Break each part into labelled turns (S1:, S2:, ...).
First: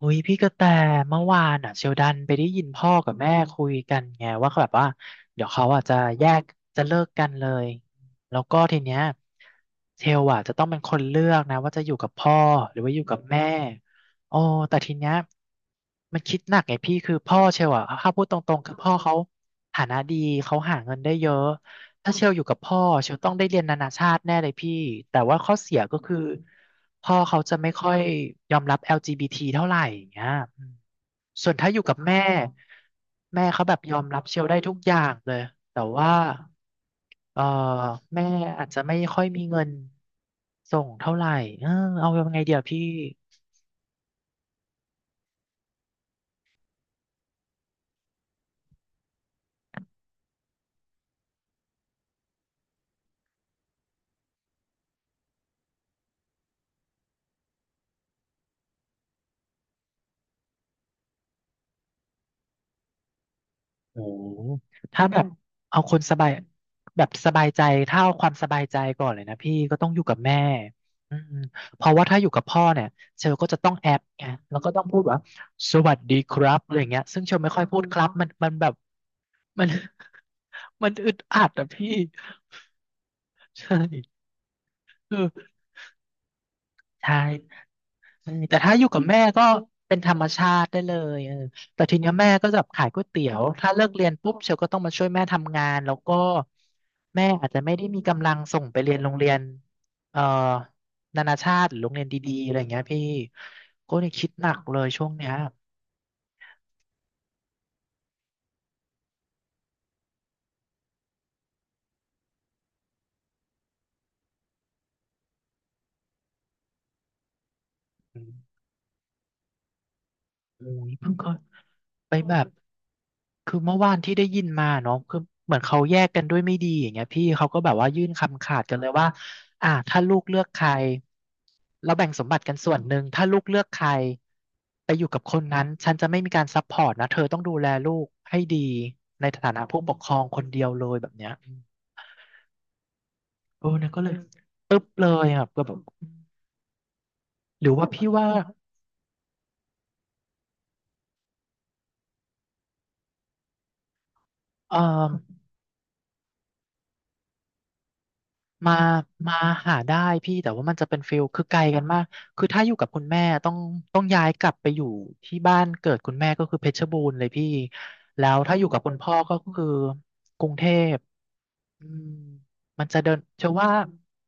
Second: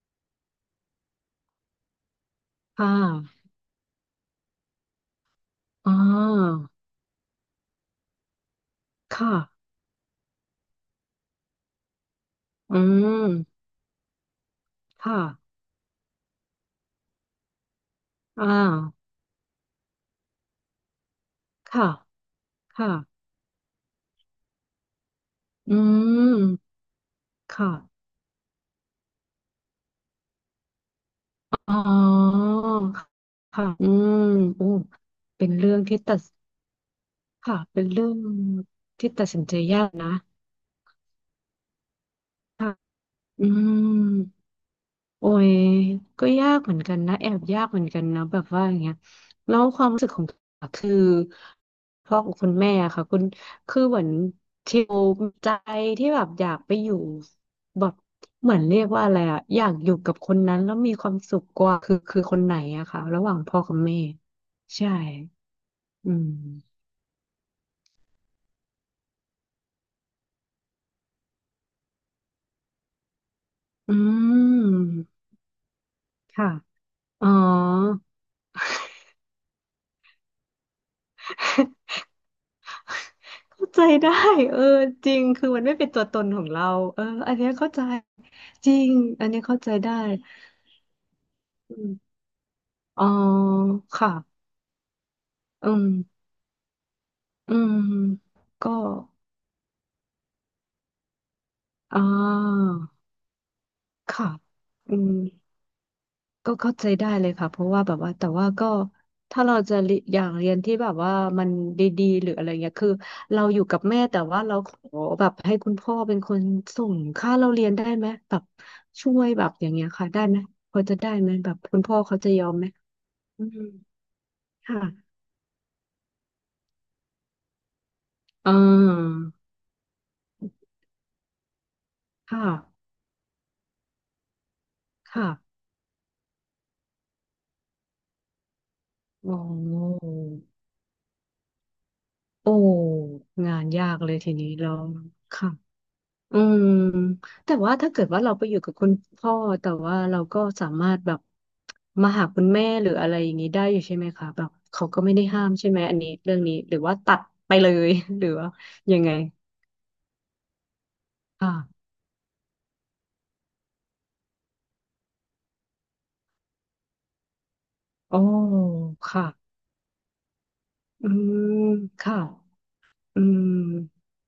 S1: อุ้ยพี่กระแตเมื่อวานอ่ะเชลดันไปได้ยินพ่
S2: ค่ะ
S1: อกับแม่คุยกันไงว่าเขาแบบว่าเดี๋ยวเขาอ่ะ
S2: อ่
S1: จะแยก
S2: า
S1: จะเลิกกันเลยแล้วก็ทีเนี้ย
S2: ค่ะ
S1: เชลอ่ะจะต้องเป็นคนเลือกนะว่าจะอยู่กับพ่อห
S2: อื
S1: รือว่าอยู่
S2: ม
S1: กับแม่โอ้แต่ทีเนี้ย
S2: ค่ะ
S1: มันคิดหนักไงพี่คือพ่อเชลอ่ะถ้าพูดต
S2: อ่า
S1: รงๆคือพ่อเขาฐานะดีเขาหาเงินได้เยอะ
S2: ค่ะ
S1: ถ้าเชลอยู่กับพ่อ
S2: ค่ะ
S1: เชลต้องได้เรียนนานาชาติแน่เลยพี่แต่ว่าข้อ
S2: อื
S1: เสียก็คือ
S2: ม
S1: พ่อเขาจะไม่ค่อย
S2: ค่ะ
S1: ยอมรับ LGBT เท่าไหร่อย่างเงี้ยอืมส่วนถ้า
S2: อ๋
S1: อยู่กับแม่
S2: อ
S1: แม่เขา
S2: ค่ะ
S1: แบบ
S2: อื
S1: ยอมรับ
S2: ม
S1: เชลได้
S2: โอ้
S1: ทุกอย่างเลย
S2: เป็นเรื่อ
S1: แต่
S2: งที่
S1: ว่า
S2: ตัด
S1: เอ่อ
S2: ค่ะเป็นเรื่อง
S1: แม่อาจจะไม่
S2: ที่
S1: ค่อ
S2: ตั
S1: ย
S2: ดสิ
S1: มี
S2: นใจ
S1: เงิน
S2: ยากนะ
S1: ส่งเท่าไหร่เออเอายังไงเดี๋ยวพี่
S2: อืม โอ้ยก็ยากเหมือนกันนะแอบยากเหมือนกันนะแบบว่าอย่างเงี้ยแล้วความรู้สึกของคือพ่อของคุณแม่อะค่ะคุณคือเหมือนเทลใจที่แบบอยากไปอยู่แบบเหมือนเรียกว่าอะไรอะอยากอยู่กับคนนั้นแล้วมีความสุขกว่าคือคนไหนอะค่ะระหว่างพ่อกับแม่
S1: โอ้
S2: ใช่
S1: ถ้าอืแบอืบมเอาคน
S2: อื
S1: สบาย
S2: ม
S1: แบบสบายใจ ถ้าเอาความสบายใจก่อนเลยนะพี่ก็ต้องอยู่กับแม่อืมเพราะว่าถ้าอยู่กับพ่อเนี่ยเชลก็จะต้องแอ
S2: อื
S1: บไงแล้วก็ต้องพูดว่า
S2: ม
S1: สวัสดีค
S2: ค่ะ
S1: รับอะไรอย่างเงี้ยซึ่ง
S2: อ๋อ
S1: เชลไม่ค่อยพูดครับมันมันแบบมัน มันอึดอัดอะ พี่
S2: เข้า
S1: ใช่
S2: ใจได้เออจ
S1: เอ
S2: ริง
S1: อ
S2: คือมันไม่เป็นตัวตนของเราเออ
S1: ใช่
S2: อันเนี้ยเข้าใจ
S1: เออแต่
S2: จ
S1: ถ้า
S2: ริ
S1: อยู่
S2: ง
S1: กับแม่
S2: อันเนี้ย
S1: ก็
S2: เข้าใจได้
S1: เป็นธรรมชาติได้เลยเออแต่
S2: อื
S1: ทีเนี้
S2: ม
S1: ยแม่ก็จะขายก๋
S2: อ๋
S1: ว
S2: อ
S1: ยเตี๋ยวถ้าเลิกเรี
S2: ค่ะ
S1: ยนปุ๊บเชลก็ต้องมาช่วยแม่ทำงา
S2: อื
S1: น
S2: ม
S1: แล้วก็แม่อาจ
S2: อื
S1: จะไม่
S2: ม
S1: ได้มีกำลังส่ง
S2: ก็
S1: ไปเรียนโรงเรียนเอ่อนานาชาติหรือโรง
S2: อ่
S1: เรียนดีๆอะไรอย่า
S2: า
S1: งเงี้ยพี่ก็เนี่ยคิ
S2: ค่ะ
S1: ดหนักเลย
S2: อื
S1: ช่ว
S2: ม
S1: งเนี้ย
S2: ก็เข้าใจได้เลยค่ะเพราะว่าแบบว่าแต่ว่าก็ถ้าเราจะเรียอยากเรียนที่แบบว่ามันดีๆหรืออะไรเงี้ยคือเราอยู่กับแม่แต่ว่าเราขอแบบให้คุณพ่อเป็นคนส่งค่าเราเรียนได้ไหม
S1: อืม
S2: แบบช่วยแบบอย่างเงี้ยค่ะได้ไหม
S1: โอ้
S2: พอ
S1: ย
S2: จะได้
S1: เพิ่งเค
S2: ไหม
S1: ย
S2: แบบคุณพ่อ
S1: ไป
S2: เขาจะ
S1: แบ
S2: ย
S1: บ
S2: อมไหมอื
S1: คือ
S2: ม
S1: เมื่อวานที่ได้ยินมา
S2: ค่ะ
S1: เนาะคือเหมือนเขาแยกกันด้วยไม่ดีอย่างเงี้ยพี่เขาก็แบบว่ายื่นคำ
S2: อ่
S1: ขาดกันเลยว่า
S2: า
S1: ถ้าลูกเลือกใครเราแบ่งสมบั
S2: ค่ะ
S1: ติกันส่วนหนึ่งถ้าลูกเลือกใครไปอยู่กับ
S2: ค่ะ
S1: คนนั้นฉันจะไม่มีการซัพพอร์ตนะเธอต้องดูแลลูกให้ดีใน
S2: อ๋อ
S1: ฐานะผู้ปกครองคนเดียวเลยแบบเนี้ยอืม
S2: โอ้งา
S1: เอ
S2: น
S1: อ
S2: ยา
S1: เนี่ย
S2: ก
S1: ก็เล
S2: เล
S1: ย
S2: ยทีนี้เรา
S1: ปึ๊บเลยอ่ะ
S2: ค่ะ
S1: ก็แบบ
S2: อืมแต่
S1: หรื
S2: ว่า
S1: อว่า
S2: ถ้าเกิ
S1: พี่
S2: ดว่า
S1: ว่า
S2: เราไปอยู่กับคุณพ่อแต่ว่าเราก็สามารถแบบมาหาคุณแม่หรืออะไรอย่างนี้ได้อยู่ใช่ไหมคะแบบ
S1: เอ
S2: เขาก็
S1: อ
S2: ไม่ได้ห้ามใช่ไหมอันนี้เรื่องนี้หรือว่าตัดไปเลย หรือว่า
S1: มา
S2: ยังไง
S1: มาหาได้พี่แต่ว่ามันจะเป็นฟิลคือไกลกัน
S2: ค่ะ
S1: มากคือถ้าอยู่กับคุณแม่ต้องย้ายกลับไปอยู่ที่บ้านเกิดคุณแม่ก็คือเพชรบูรณ์เลยพี่
S2: อ๋อ
S1: แล้วถ้าอยู่กับคุณพ่อ
S2: ค่ะ
S1: ก็คือกรุงเทพ
S2: อืม
S1: อืม
S2: ค่ะ
S1: มันจะเดิน
S2: อื
S1: เชื่
S2: ม
S1: อว่า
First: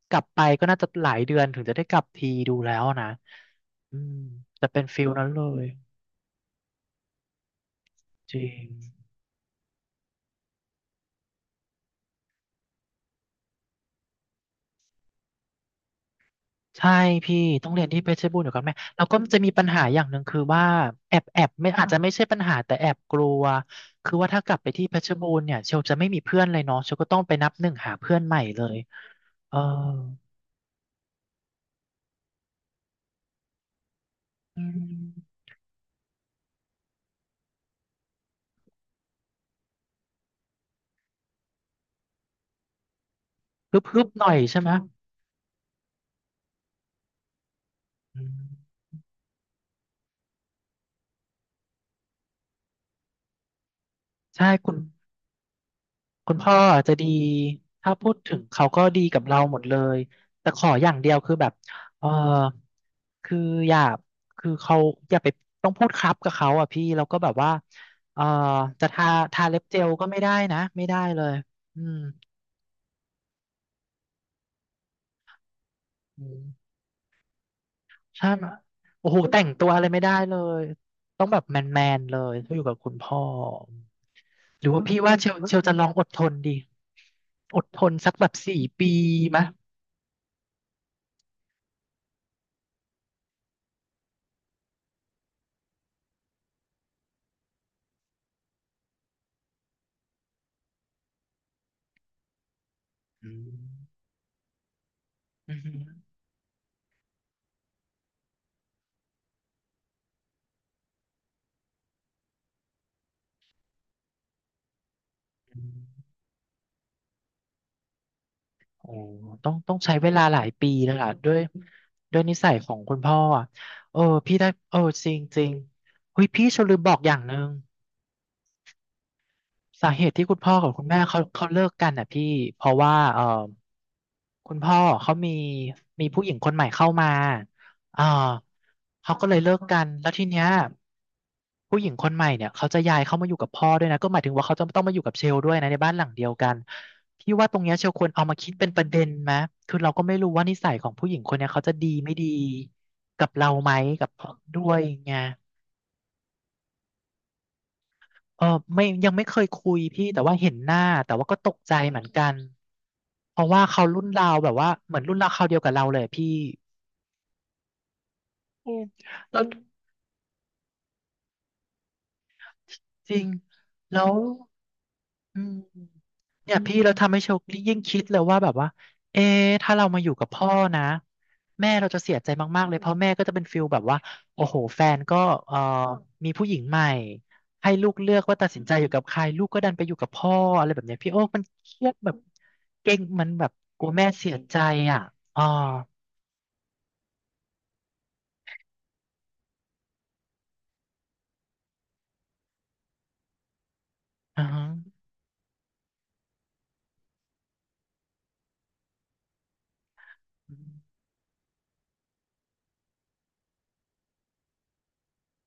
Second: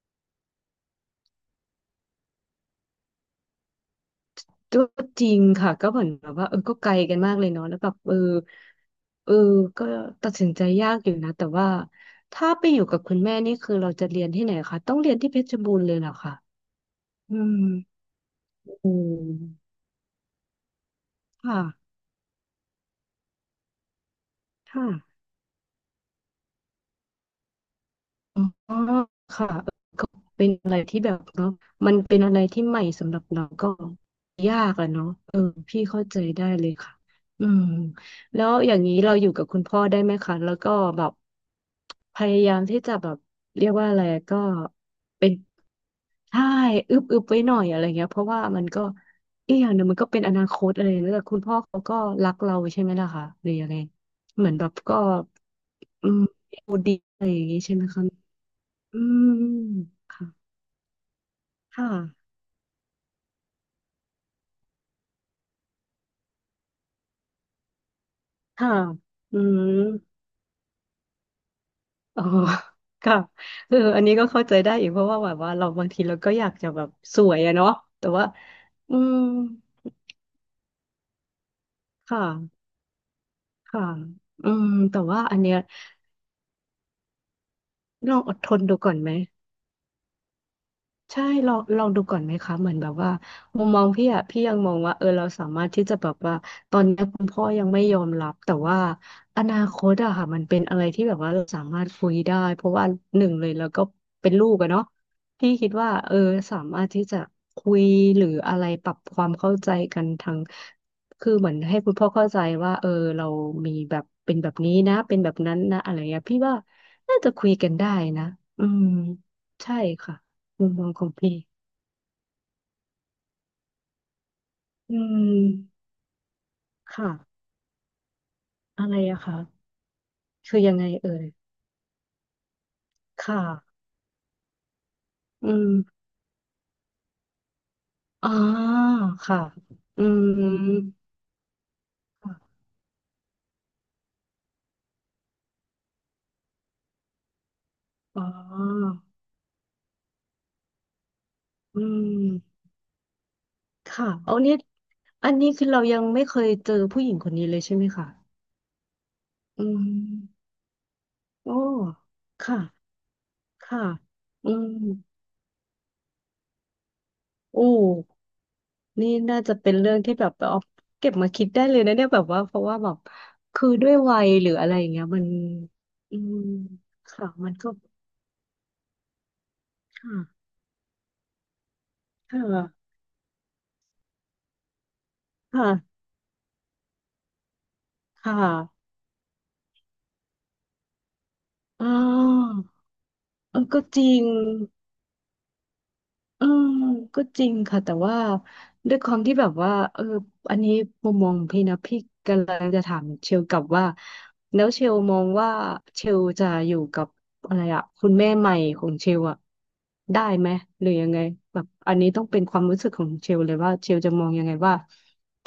S1: กลับไปก็น่าจะหลายเดือนถึงจะได้กลับทีดูแล้วนะอืมจะ
S2: ก็
S1: เป็นฟิล
S2: จ
S1: นั้น
S2: ริ
S1: เล
S2: ง
S1: ย
S2: ค่ะก็เหมือนแบบว่าเออก็ไกลกันมากเลยเนาะแล้วแบบเออ
S1: จริง
S2: เออก็ตัดสินใจยากอยู่นะแต่ว่าถ้าไปอยู่กับคุณแม่นี่คือเราจะเรียนที่ไหนคะต้องเรียนที่เพชรบูรณ์เลยเหรอคะ
S1: ใช่
S2: อื
S1: พี่
S2: ม
S1: ต้องเรียนที่เพชรบูรณ์อยู่กับแม่
S2: อื
S1: แล้วก็จะมีปัญ
S2: ม
S1: หาอย่างหนึ่งคือว่าแอบ
S2: ค่ะ
S1: ไม่อาจจะไม่ใช่ปัญหาแต่แอบกลัวคือว่าถ้ากลับไป
S2: ค่ะ
S1: ที่เพชรบูรณ์เนี่ยเชลจะไม่มีเพื่อนเลยเนาะเชลก็ต้องไปนับหนึ่งหาเพื่อนให
S2: อ
S1: ม่เล
S2: ๋อ
S1: ย
S2: ค่ะ
S1: เออ
S2: เออก็เป็นอะไรที่แบบเนาะมันเป็นอะไรที่ใหม่สำหรับเราก็ยา
S1: อื
S2: กอะเนาะ
S1: ม
S2: เออพี่เข้าใจได้เลยค่ะอืมแล้วอย่างนี้เราอยู่กับคุณพ่อได้ไหมคะแล้วก็แบบพยายามที่จะแบบเรียก
S1: ฮึบ
S2: ว่าอะ
S1: ฮึ
S2: ไร
S1: บหน่อย
S2: ก็
S1: ใช่ไหม
S2: เป็นใช่อึบอึบไว้หน่อยอะไรเงี้ย
S1: อื
S2: เพราะว่ามัน
S1: ม
S2: ก็อีกอย่างหนึ่งมันก็เป็นอนาคตอะไรแล้วแต่คุณพ่อเขาก็รักเราใช่ไหมล่ะคะหรือยังไง
S1: ใช่
S2: เหมือนแบ
S1: คุ
S2: บ
S1: ณ
S2: ก็อืม
S1: คุณพ่อ
S2: โอ
S1: อาจ
S2: ดี
S1: จะดี
S2: อะไรอย่างงี้ใช่ไหม
S1: ถ้า
S2: คะ
S1: พูดถึงเขาก็
S2: อื
S1: ดีกับ
S2: ม
S1: เราหมดเลย
S2: ค่ะ
S1: แต่ขออย่างเดียวคือแบบ
S2: ค่ะ
S1: เออคืออย่าคือเขาอย่าไปต้องพูดครับกับเขาอ่ะพี่แล้วก็แบบว่าเออ
S2: ค่ะ
S1: จะทา
S2: อื
S1: ทาเล็บ
S2: ม
S1: เจลก็ไม่ได้นะไม่ได้เลยอืม
S2: อ๋อค่ะเอออันนี้ก็เข้าใจได้อีกเพราะว่าแบบว่าเราบางทีเราก็
S1: อืม
S2: อยากจะแบบสวยอะเนาะแต่ว่า
S1: ใช่ไหม
S2: อื
S1: โอ้
S2: ม
S1: โหแต่งตัวอะไรไม่ได้เลยต้องแบบแมนแมน
S2: ค
S1: เลยถ้าอ
S2: ่ะ
S1: ยู่กับคุณพ่อ
S2: ค่ะอื
S1: ห
S2: ม
S1: รือว่าพี่
S2: แต่
S1: ว่า
S2: ว่า
S1: เช
S2: อั
S1: ล
S2: น
S1: เช
S2: เนี้ย
S1: ลจะลองอดทนดีอดทนสั
S2: ล
S1: ก
S2: อง
S1: แบ
S2: อ
S1: บ
S2: ดท
S1: สี่
S2: นดู
S1: ปี
S2: ก่อนไหม
S1: มะ
S2: ใช่ลองดูก่อนไหมคะเหมือนแบบว่ามุมมองพี่อะพี่ยังมองว่าเออเราสามารถที่จะแบบว่าตอนนี้คุณพ่อยังไม่ยอมรับแต่ว่าอนาคตอะค่ะมันเป็นอะไรที่แบบว่าเราสามารถคุยได้เพราะว่าหนึ่
S1: อื
S2: งเลย
S1: ม
S2: แล้วก็เป็นลูกอะเนาะพี่
S1: อื
S2: คิดว่าเออ
S1: ม
S2: สามารถที่จะคุยหรืออะไรปรับความเข้าใจกันทางคือเหมือนให้คุณพ่อเข้าใจว่าเออเรามีแบบเป็นแบบนี้นะเป็นแบบนั้นนะอะไรเงี้ยพี่ว่าน่าจะคุยกันได้นะอืม
S1: โอ้ต้องต้อ
S2: ใช่
S1: งใช้เว
S2: ค่ะ
S1: ลาหลาย
S2: มุ
S1: ปี
S2: มมอ
S1: เล
S2: ง
S1: ย
S2: ขอ
S1: ล่ะ
S2: ง
S1: ด้
S2: พี่
S1: วยด้วยนิสัยของคุณพ่ออ่ะเออพี่ได้เออ
S2: อื
S1: จริงจริง
S2: ม
S1: เฮ้ยพี่ฉันลืมบอกอ
S2: ค่ะ
S1: ย่างหนึ่ง
S2: อะไรอะคะ
S1: สาเหตุที่คุณพ่อ
S2: คือ
S1: กับ
S2: ยัง
S1: คุ
S2: ไง
S1: ณแม่
S2: เอ่
S1: เขา
S2: ย
S1: เขาเลิกกันอ่ะพี่เพราะว่าเออ
S2: ค่ะ
S1: คุณพ่อเขามี
S2: อืม
S1: มีผู้หญิงคนใหม่เข้ามาเออ
S2: อ๋อ
S1: เขาก็เล
S2: ค่ะ
S1: ยเลิกกัน
S2: อื
S1: แล้วทีเนี้
S2: ม
S1: ยผู้หญิงคนใหม่เนี่ย
S2: ค่ะ
S1: เขาจะย้ายเข้ามาอยู่กับพ่อด้วยนะก็หมายถึงว่าเขาจะต้องมาอยู่กับเชลด้วยนะในบ้านหลังเดียวกันพี่ว่าตรงเนี้ยเชลควร
S2: อ๋
S1: เอามาคิดเป็นประ
S2: อ
S1: เด็นไหมคือเราก็ไม่รู้ว่านิสัยของผู้หญิงคนเนี้ยเขาจะ
S2: อื
S1: ดีไม่ดี
S2: ม
S1: กับเราไหมกั
S2: ค่ะ
S1: บ
S2: เอานี่
S1: ด้วยไง
S2: อันนี้คือเรายังไม่เคยเจอผู้หญิงคนนี้เลยใช่ไหมคะ
S1: เออไม่ยังไม่เคย
S2: อื
S1: คุย
S2: ม
S1: พี่แต่ว่าเห็นหน้าแต่ว่าก็ต
S2: โอ้
S1: กใจเหมือนกัน
S2: ค่ะ
S1: เพราะว่า
S2: ค่ะ
S1: เขารุ่นราวแบ
S2: อื
S1: บว่า
S2: ม
S1: เหมือนรุ่นราวคราวเดียวกับเราเลยอะพี่
S2: โอ้
S1: อืม
S2: นี่
S1: แล้
S2: น่า
S1: ว
S2: จะเป็นเรื่องที่แบบเอาเก็บมาคิดได้เลยนะเนี่ยแบบว่าเพราะว่าแบบ
S1: จริง
S2: คือด้วย
S1: แล้ว
S2: วัยหรืออะไรอย่างเงี้ยมัน
S1: อืม
S2: อืม
S1: เนี่ยพี่เราทำให้
S2: ค่ะ
S1: โชค
S2: มันก็
S1: ยิ่งคิดเลยว่าแบบว่าเอ๊ะถ้าเรามาอยู่กับ
S2: ค่ะ
S1: พ่อนะแม่เราจะเสียใจ
S2: ค่
S1: มา
S2: ะ
S1: กๆเลยเพราะแม่ก็จะเป็นฟิลแบบว่าโอ้โหแฟนก็เอ่อ
S2: ค่ะ
S1: มีผู้หญิงใหม่ให้ลูกเลือก
S2: ค่ะ
S1: ว่าตัดสินใจอยู่กับใครลูกก็ดันไปอยู่กับพ่ออะไรแบบเนี้ยพี่โอ้มันเครี
S2: อ่
S1: ยดแบบ
S2: า
S1: เก่งมันแบบ
S2: เออ
S1: ก
S2: ก็
S1: ลัว
S2: จ
S1: แม่
S2: ริง
S1: เสียใจอ่ะอ๋อ
S2: อืมก็จริงค่ะแต่ว่าด้วยความที่แบบว่าเอออันนี้มุมมองพี่นะพี่กำลังจะถามเชลกลับว่า
S1: อ่า
S2: แล้
S1: ฮะ
S2: วเชลมองว่าเชลจะอยู่กับอะไรอะคุณแม่ใหม่ของเชลอะได้ไหม
S1: อื
S2: หรือ
S1: ม
S2: ยังไงแบบอันนี้ต้องเป็นความรู้สึกของเชลเลยว่าเชลจะมองยังไงว่า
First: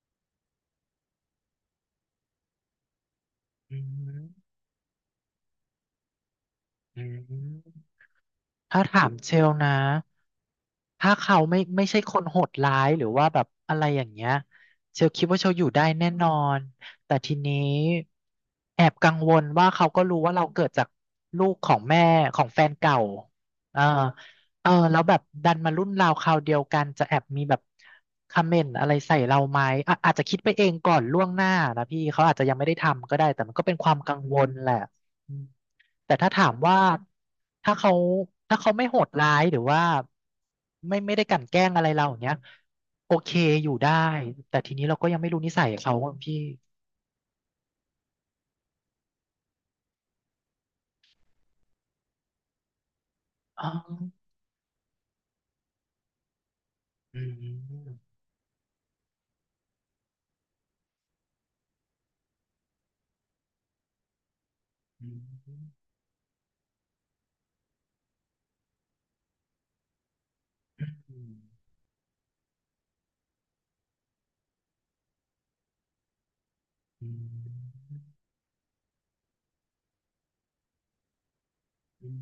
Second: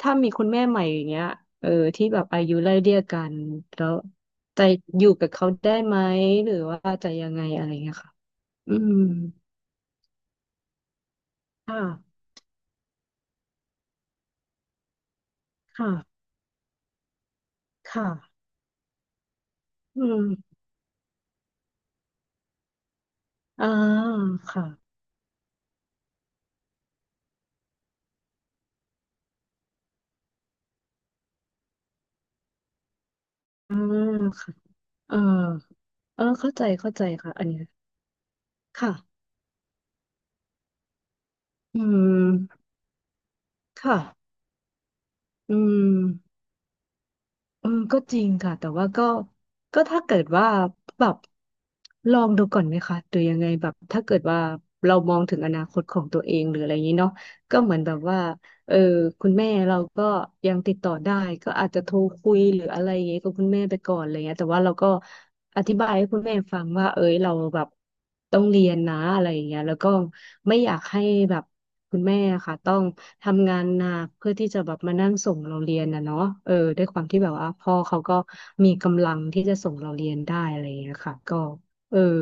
S2: ถ้ามีคุณแม่ใหม่อย่างเงี้ยเออที่แบบอายุไล่เลี่ยกันแล้วจะอยู่กับเขาได้ไหมหรือว่า
S1: อื
S2: จะ
S1: ม
S2: ยั
S1: อื
S2: งไง
S1: ม
S2: อะไรเงี้ยค่ะอื
S1: ถ้า
S2: ม
S1: ถามเชลนะ ถ้าเขาไม่
S2: ค่ะ
S1: ไม่ใช่คนโหดร้ายหรือว่าแบบอะไรอย่างเงี้ยเชลคิดว่าเชลอยู่ได้
S2: ค่ะ
S1: แน่นอนแต่ทีนี้
S2: ค่ะ
S1: แอบกังวลว่าเขาก็
S2: อื
S1: รู้ว่าเรา
S2: ม
S1: เกิดจากลูกของแม่ของแฟนเก่า
S2: อ่า
S1: อ่า
S2: ค่ะ
S1: เออแล้วแบบดันมารุ่นราวคราวเดียวกันจะแอบมีแบบคอมเมนต์อะไรใส่เราไหมอ่ะอาจจะคิดไปเองก่อนล่วงหน้านะพี่เขาอาจจะยังไม่ได้ทำก็ได้แต่มันก็เป็
S2: อ่า
S1: นความกังวล
S2: ค่ะ
S1: แหละ
S2: เออ
S1: แต่
S2: เออ
S1: ถ้าถา
S2: เข้า
S1: ม
S2: ใจ
S1: ว่า
S2: เข้าใจ ค่ะ อันเนี้ย
S1: ถ้าเขาถ้าเขาไม่โหด
S2: ค่ะ
S1: ร้ายหรือว่าไม่ได้กลั่นแกล้ง
S2: อื
S1: อะไรเราอย่างเงี้ย
S2: ม
S1: โอเคอยู่ได้
S2: ค่ะ
S1: แต่ทีนี้เราก็ยังไม่รู้นิ
S2: อื
S1: สัย
S2: ม
S1: เขาอะพี่
S2: เออก็จริงค่ะ แต่ว่าก็ก็ถ้าเกิดว่าแบบลองดูก่อนไหมคะหรือยังไง
S1: อ๋อ
S2: แบบถ้าเกิดว่า เรามองถึงอนาคตของตัวเองหรืออะไรอย่างนี้เนาะ
S1: อื
S2: ก็เหมือนแบ
S1: ม
S2: บว่า เออคุณแม่เราก็ยังติดต่อได้ก็อาจจะโทรคุยหรืออะไรอย่างเงี้ยกับคุณแม่ไปก่อนอะไรเงี้ยแต่ว่าเราก็
S1: อื
S2: อธิบา
S1: ม
S2: ยให้คุณแม่ฟังว่าเอ้ยเราแบบต้องเรียนนะอะไรอย่างเงี้ยแล้วก็ไม่อยากให้
S1: อืม
S2: แบบคุณแม่ค่ะต้องทำงานหนักเพื่อที่จะแบบมานั่งส่งเราเรียนนะเนาะด้วยความ
S1: อื
S2: ที่แบบว่าพ่อ
S1: ม
S2: เขาก็มีกำลังที่จะส่งเราเรียนได้อะไรอย่างเงี้ยค่ะก็เออ
S1: อืม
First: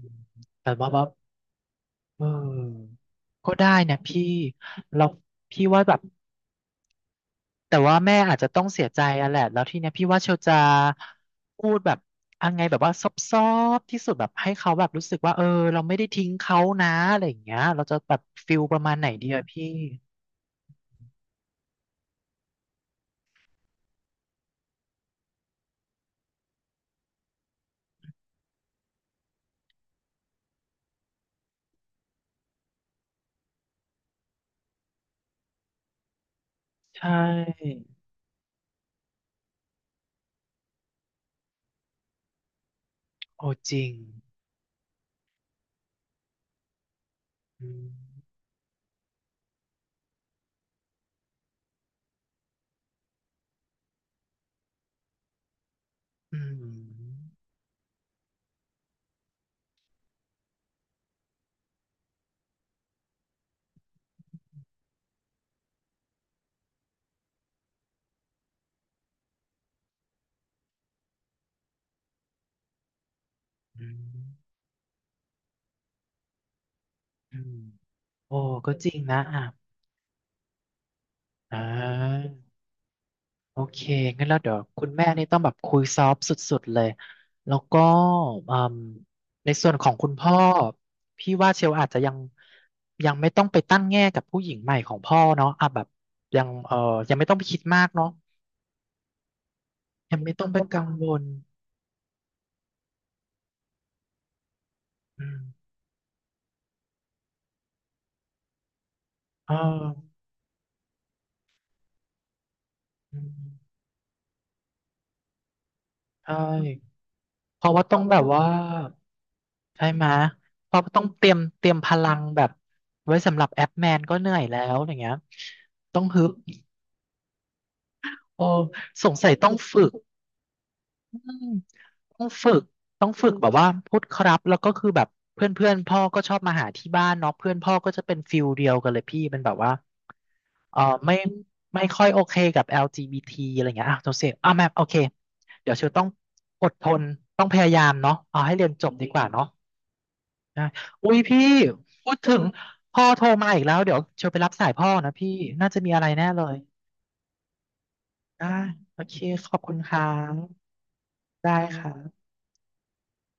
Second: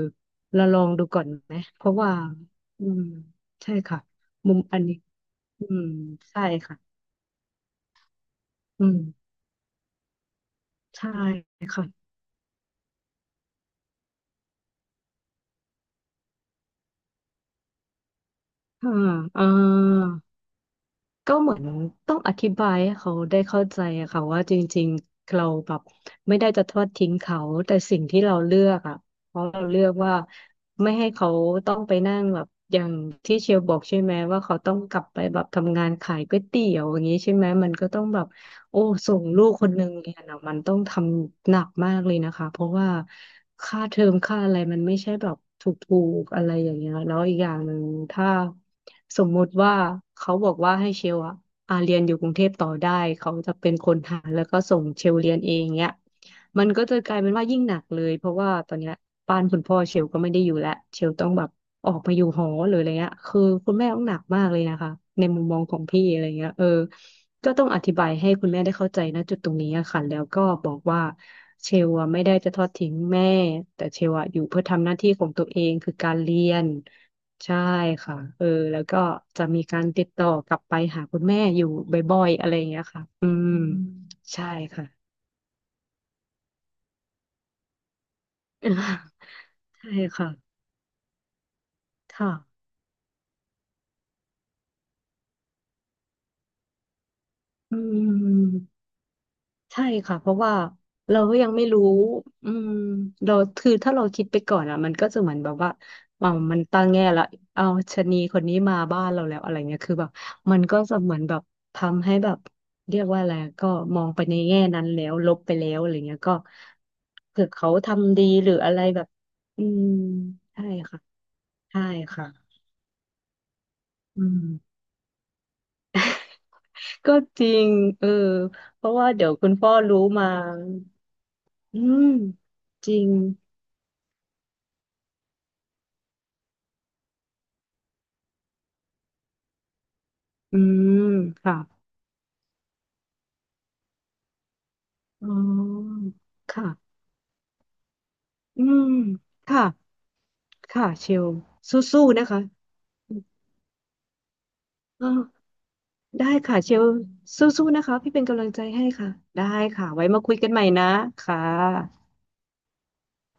S2: เรา
S1: แต่
S2: ลอ
S1: ว่า
S2: ง
S1: แบ
S2: ดู
S1: บ
S2: ก่อนไหมเพราะว่า
S1: เ
S2: อื
S1: ออ
S2: ม
S1: ก็
S2: ใช่
S1: ได้นะ
S2: ค่ะ
S1: พี่
S2: มุมอันนี้
S1: เราพี่
S2: อื
S1: ว่า
S2: ม
S1: แบบ
S2: ใช่ค่ะ
S1: แต่ว่าแม่อาจจะต้องเสี
S2: อื
S1: ย
S2: ม
S1: ใจอะแหละแล้วทีเนี้ยพี่ว่าเชลจะ
S2: ใช่
S1: พูดแบบยังไงแบบว่าซอบๆที่สุดแบบให้เขาแบบรู้สึกว่าเออเราไม่ได้ทิ้งเขานะอะไรอย่างเงี้ยเราจะแบบฟิลประมา
S2: ค่ะ
S1: ณไหนดี
S2: เอ่
S1: อะพี่
S2: าก็เหมือนต้องอธิบายให้เขาได้เข้าใจอะค่ะว่าจริงๆเราแบบไม่ได้จะทอดทิ้งเขาแต่สิ่งที่เราเลือกอะเพราะเราเลือกว่าไม่ให้เขาต้องไปนั่งแบบอย่างที่เชียวบอกใช่ไหมว่าเขาต้องกลับไปแบบทำงานขายก๋วยเตี๋ยวอ
S1: ใช
S2: ย่างนี้ใช่ไหมมัน
S1: ่
S2: ก็ต้องแบบ โอ้ส่งลูกคนหนึ่งเรียนอ่ะมันต้องทำหนักมากเลยนะคะเพราะว่า
S1: โอ้จ
S2: ค่า
S1: ริง
S2: เทอมค่าอะไรมันไม่ใช่แบบถูกๆอะไรอย่างเงี้ยแล้วอีกอย่าง
S1: อื
S2: หนึ่ง
S1: ม
S2: ถ้าสมมุติว่าเขาบอกว่าให้เชลอะอาเรียนอยู่กรุงเทพต่อได้เขาจะเป็นคนหาแล้วก็ส่งเชลเรียนเองเนี้ย
S1: อื
S2: มันก็จะกลายเป็น
S1: ม
S2: ว่ายิ่งหนักเลยเพราะว่าตอนเนี้ยบ้านคุณพ่อเชลก็ไม่ได้อยู่แล้วเชลต้องแบบออกมาอยู่หอหรืออะไรเงี้ยคือคุณแม่ต้องหนักมากเลยนะคะในมุมมองของพี่อะไรเงี้ยก็ต้องอธิบายให้คุณแม่ได้เข้าใจนะจุดตรงนี้อะค่ะแล้วก็บอกว่าเชลอะไม่ได้จะทอดทิ้งแม่แต่
S1: อื
S2: เชล
S1: ม
S2: อะอยู่เพื่อทำหน้าที่ของตัวเองคือการเรียน
S1: อืม
S2: ใช่ค่ะ
S1: โอ้ก็
S2: แล้ว
S1: จริ
S2: ก็
S1: งนะอ่ะ
S2: จะมีการติดต่อกลับไปหาคุณแม่
S1: อ่
S2: อยู่บ่อยๆอะไร
S1: า
S2: อย่างเงี้ยค่ะอืม
S1: โอเคงั้นแล้ว
S2: ใช่
S1: เดี๋ยวคุ
S2: ค่ะ
S1: ณแม่นี่ต้องแบบคุยซอฟต์สุดๆเลย แล้วก็อืม ในส่วนขอ
S2: ใช่
S1: งคุณ
S2: ค่ะ
S1: พ่อพี่ว่าเชลอาจจะยัง
S2: ค่ะ
S1: ยังไม่ต้องไปตั้งแง่กับผู้หญิงใหม่ของพ่อเนาะอ่ะแบบยังยังไม่ต้องไปคิด
S2: อื
S1: มากเนาะ
S2: ม ใช่
S1: ยั
S2: ค่ะ
S1: ง
S2: เพ
S1: ไม่
S2: ราะ
S1: ต้อง
S2: ว่า
S1: ไปกังว
S2: เรา
S1: ล
S2: ก็ยังไม่รู้อืมเราคือถ้าเราคิดไปก่อนอ่ะมันก็จะ
S1: อื
S2: เหมือนแบบ
S1: ม
S2: ว่ามันตั้งแง่ละเอาชะนีคนนี้มาบ้านเราแล้วอะ
S1: เออ
S2: ไรเงี้ยคือแบบมันก็จะเหมือนแบบทำให้แบบเรียก
S1: อื
S2: ว่าอะไรก็
S1: ม
S2: มองไปในแง่นั้นแล้วลบไปแล้วอะไรเงี้ย
S1: ใช
S2: ก็
S1: ่
S2: เผื่อ
S1: เพ
S2: เขา
S1: ราะว่าต้องแบ
S2: ทำดี
S1: บว่า
S2: หรืออะไรแบบอืม
S1: ใช่ไหม
S2: ใช่
S1: เพราะ
S2: ค่ะ
S1: ต้องเตรียม
S2: ใช่
S1: พลัง
S2: ค่ะ
S1: แบบไว้สำหรับแอปแมนก็
S2: อื
S1: เหนื่อย
S2: ม
S1: แล้วอย่างเงี้ยต้องฮึบ
S2: ก็จริงเออ
S1: โอ้
S2: เพราะ
S1: ส
S2: ว่า
S1: ง
S2: เดี๋ย
S1: สั
S2: ว
S1: ย
S2: คุ
S1: ต้อ
S2: ณ
S1: ง
S2: พ่อ
S1: ฝึก
S2: รู้มา
S1: อืม
S2: อืม
S1: ต้องฝึก
S2: จริ
S1: ต้อ
S2: ง
S1: งฝึกแบบว่าพูดครับแล้วก็คือแบบเพื่อนเพื่อนพ่อก็ชอบมาหาที่บ้านเนาะเพื่อนพ่อก็จะเป็นฟิลเดียวกันเลยพี่เป็นแบบว่า
S2: อื
S1: เออ
S2: ม
S1: ไม่
S2: ค่ะ
S1: ไม่ค่อยโอเคกับ LGBT อลจีบีทีอะไรเงี้ยอ่ะโจเซฟอ่ะแมมโอเค
S2: อ๋
S1: เดี๋ยวเชล
S2: อ
S1: ต้องอดท
S2: ค่ะ
S1: นต้องพยายามเนาะเอาให้
S2: อื
S1: เรียน
S2: ม
S1: จบดีกว่าเนาะ
S2: ค่ะ
S1: นะ
S2: ค่ะเช
S1: อุ้ย
S2: ล
S1: พี่
S2: สู้
S1: พูด
S2: ๆนะ
S1: ถึ
S2: คะ
S1: งพ่อโทรมาอีกแล้วเดี๋ยวเชลไปรับสายพ่อ
S2: อ๋
S1: นะพี่
S2: อ
S1: น่าจะมีอะไรแน่
S2: ได้
S1: เลย
S2: ค่ะเชลสู้ๆนะคะ พี่เป็นกำลั
S1: ได้
S2: งใจให้
S1: โอ
S2: ค่ะ
S1: เค
S2: ได้
S1: ขอบคุณ
S2: ค่ะ
S1: ครั
S2: ไว้มา
S1: บ
S2: คุยกันใหม่นะค่
S1: ได้
S2: ะ
S1: ค่ะ